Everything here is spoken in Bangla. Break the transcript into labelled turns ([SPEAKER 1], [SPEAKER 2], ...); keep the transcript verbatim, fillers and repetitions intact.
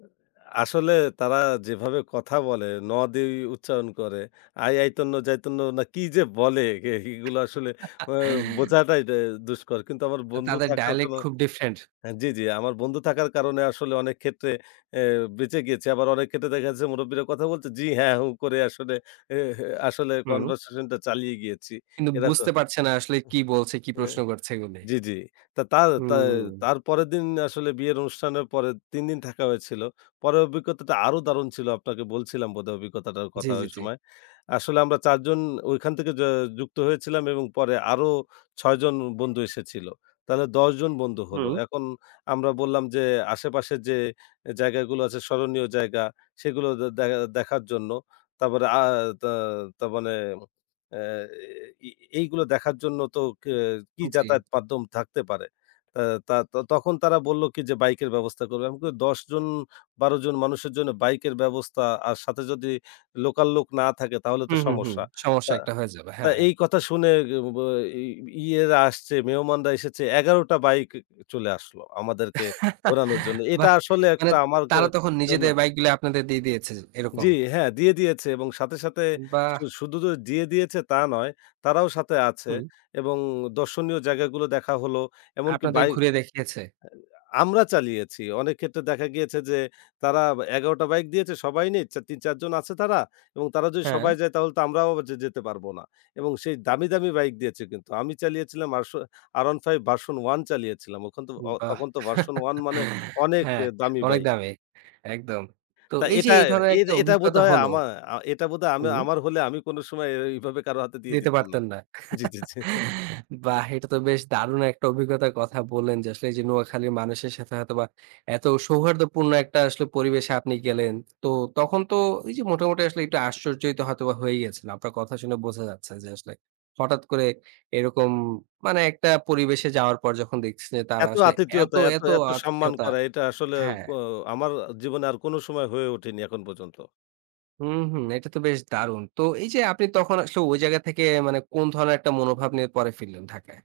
[SPEAKER 1] অ্যা আসলে তারা যেভাবে কথা বলে 'ন' দেই উচ্চারণ করে, 'আই আইতন্ন যাইতন্ন না' কি যে বলে এহিগুলা আসলে আ বোঝাটাই দা দুষ্কর। কিন্তু আমার
[SPEAKER 2] আ
[SPEAKER 1] বন্ধু
[SPEAKER 2] তাদের
[SPEAKER 1] থাকার
[SPEAKER 2] ডায়ালেক্ট
[SPEAKER 1] কোনো
[SPEAKER 2] খুব ডিফারেন্ট।
[SPEAKER 1] হ্যাঁ জি, জি আমার বন্ধু থাকার কারণে আসলে অনেক ক্ষেত্রে অ্যা বেঁচে গিয়েছি। আবার অনেক ক্ষেত্রে দেখা যাচ্ছে মুরুব্বিরা কথা বলছে 'জি, হ্যাঁ, হুঁ' করে আসলে এ হে আসলে
[SPEAKER 2] হুম।
[SPEAKER 1] কনভারসেশন টা চালিয়ে গিয়েছি।
[SPEAKER 2] কিন্তু
[SPEAKER 1] এরক উহ
[SPEAKER 2] বুঝতে পারছে না আসলে কি বলছে, কি
[SPEAKER 1] হে
[SPEAKER 2] প্রশ্ন করছে এগুলি।
[SPEAKER 1] জি, জি। তা তা তা
[SPEAKER 2] হুম
[SPEAKER 1] তার পরের দিন আসলে বিয়ের অনুষ্ঠানের পরে তিন দিন থাকা হয়েছিল। পরের অভিজ্ঞতাটা আরো দারুণ ছিল, আপনাকে বলছিলাম বোধহয় অভিজ্ঞতাটার
[SPEAKER 2] জি,
[SPEAKER 1] কথা
[SPEAKER 2] জি, জি।
[SPEAKER 1] ওইসময়। আসলে আমরা চার জন ঐখান থেকে য যুক্ত হয়েছিলাম এবং পরে আরো ছয় জন বন্ধু এসেছিল। তাহলে দশ জন বন্ধু হলো।
[SPEAKER 2] হুম।
[SPEAKER 1] এখন আমরা বললাম যে, আশেপাশে যে এ জায়গাগুলো আছে, স্মরণীয় জায়গা সেগুলো দে দেখা দেখার জন্য। তারপরে আ আ তা তার মানে অ্যা এ ই ই এইগুলো দেখার জন্য তো কে কি
[SPEAKER 2] জি।
[SPEAKER 1] যাতায়াত মাধ্যম থাকতে পারে। এ্যা তা তা তখন তারা বললো কি যে বাইকের ব্যবস্থা করবে। আমি কই, "দশ জন, বারো জন মানুষের জন্য বাইকের ব্যবস্থা আর সাথে যদি লোকাল লোক না থাকে তাহলে তো
[SPEAKER 2] হুম, হুম, হুম।
[SPEAKER 1] সমস্যা।"
[SPEAKER 2] সমস্যা
[SPEAKER 1] তা
[SPEAKER 2] একটা হয়ে যাবে।
[SPEAKER 1] তা
[SPEAKER 2] হ্যাঁ।
[SPEAKER 1] এই কথা শুনে গে গো বাই ই ইয়েরা এসেছে মেহমানরা এসেছে এগারো টা বাইক ক চলে আসলো আমাদেরকে ঘোরানোর জন্য। এটা
[SPEAKER 2] বাহ!
[SPEAKER 1] আসলে
[SPEAKER 2] মানে
[SPEAKER 1] একটা আমার কা
[SPEAKER 2] তারা তখন
[SPEAKER 1] জন্য
[SPEAKER 2] নিজেদের বাইকগুলি আপনাদের দিয়ে দিয়েছে,
[SPEAKER 1] জি
[SPEAKER 2] এরকম?
[SPEAKER 1] হ্যাঁ, দিয়ে দিয়েছে এবং সাথে, সাথে শু
[SPEAKER 2] বাহ!
[SPEAKER 1] শুধু যে দিয়ে দিয়েছে তা নয় তারাও সাথে আছে।
[SPEAKER 2] হুম।
[SPEAKER 1] এবং দর্শনীয় জায়গাগুলো দেখা হলো এমনকি
[SPEAKER 2] আপনাদের
[SPEAKER 1] বাই
[SPEAKER 2] ঘুরে দেখিয়েছে।
[SPEAKER 1] [unintelligible] আমরা চালিয়েছি। অনেক ক্ষেত্রে দেখা গিয়েছে যে, তারা ব্যা ১১টা বাইক দিয়েছে সবাই নিচ্ছে, তিন-চার জন আছে তারা। এবং তারা যদি সবাই
[SPEAKER 2] হ্যাঁ।
[SPEAKER 1] যায় তাহলে তো আমরাও যে যেতে পারবো না। এবং সেই দামি, দামি বাইক দিয়েছে কিন্তু। আমি চালিয়েছিলাম আরশো R15 version 1 চালিয়েছিলাম। ওখন তো অ
[SPEAKER 2] বাহ।
[SPEAKER 1] তখন তো version 1 মানে অনেক
[SPEAKER 2] হ্যাঁ,
[SPEAKER 1] এ দামি
[SPEAKER 2] অনেক
[SPEAKER 1] বাইক।
[SPEAKER 2] দামি। একদম। তো
[SPEAKER 1] তা
[SPEAKER 2] এই যে
[SPEAKER 1] এটা
[SPEAKER 2] এই ধরনের
[SPEAKER 1] এর
[SPEAKER 2] একটা
[SPEAKER 1] এটা
[SPEAKER 2] অভিজ্ঞতা
[SPEAKER 1] বোধহয়
[SPEAKER 2] হল
[SPEAKER 1] আমা আ এটা বোধহয় আমি
[SPEAKER 2] হুম।
[SPEAKER 1] আমার হলে আমি কোনো সময় এইভাবে কারো হাতে দিয়ে
[SPEAKER 2] দিতে
[SPEAKER 1] দিতাম না
[SPEAKER 2] পারতেন না।
[SPEAKER 1] জি, জি, জি।
[SPEAKER 2] বাহ! এটা তো বেশ দারুণ একটা অভিজ্ঞতার কথা বললেন যে, আসলে এই যে নোয়াখালীর মানুষের সাথে হয়তোবা এত সৌহার্দ্যপূর্ণ একটা আসলে পরিবেশে আপনি গেলেন। তো তখন তো ঐ যে মোটামুটি আসলে একটু আশ্চর্যিত হয়তোবা হয়ে গিয়েছেন, আপনার কথা শুনে বোঝা যাচ্ছে যে আসলে। হঠাৎ করে এরকম মানে একটা পরিবেশে যাওয়ার পর যখন দেখছি যে তারা
[SPEAKER 1] এত
[SPEAKER 2] আসলে এত,
[SPEAKER 1] আতিথীয়তা, এত
[SPEAKER 2] এত
[SPEAKER 1] এত সম্মান
[SPEAKER 2] আতিথেয়তা
[SPEAKER 1] করা এটা আসলে
[SPEAKER 2] হ্যাঁ।
[SPEAKER 1] ক আমার আ জীবনে আর কোনো সময় হয়ে ওঠেনি এখন পর্যন্ত।
[SPEAKER 2] হুম, হুম এটা তো বেশ দারুণ! তো এই যে আপনি তখন আসলে ঐ জায়গা থেকে আ মানে কোন ধরনের একটা মনোভাব নিয়ে পরে ফিরলেন ঢাকায়?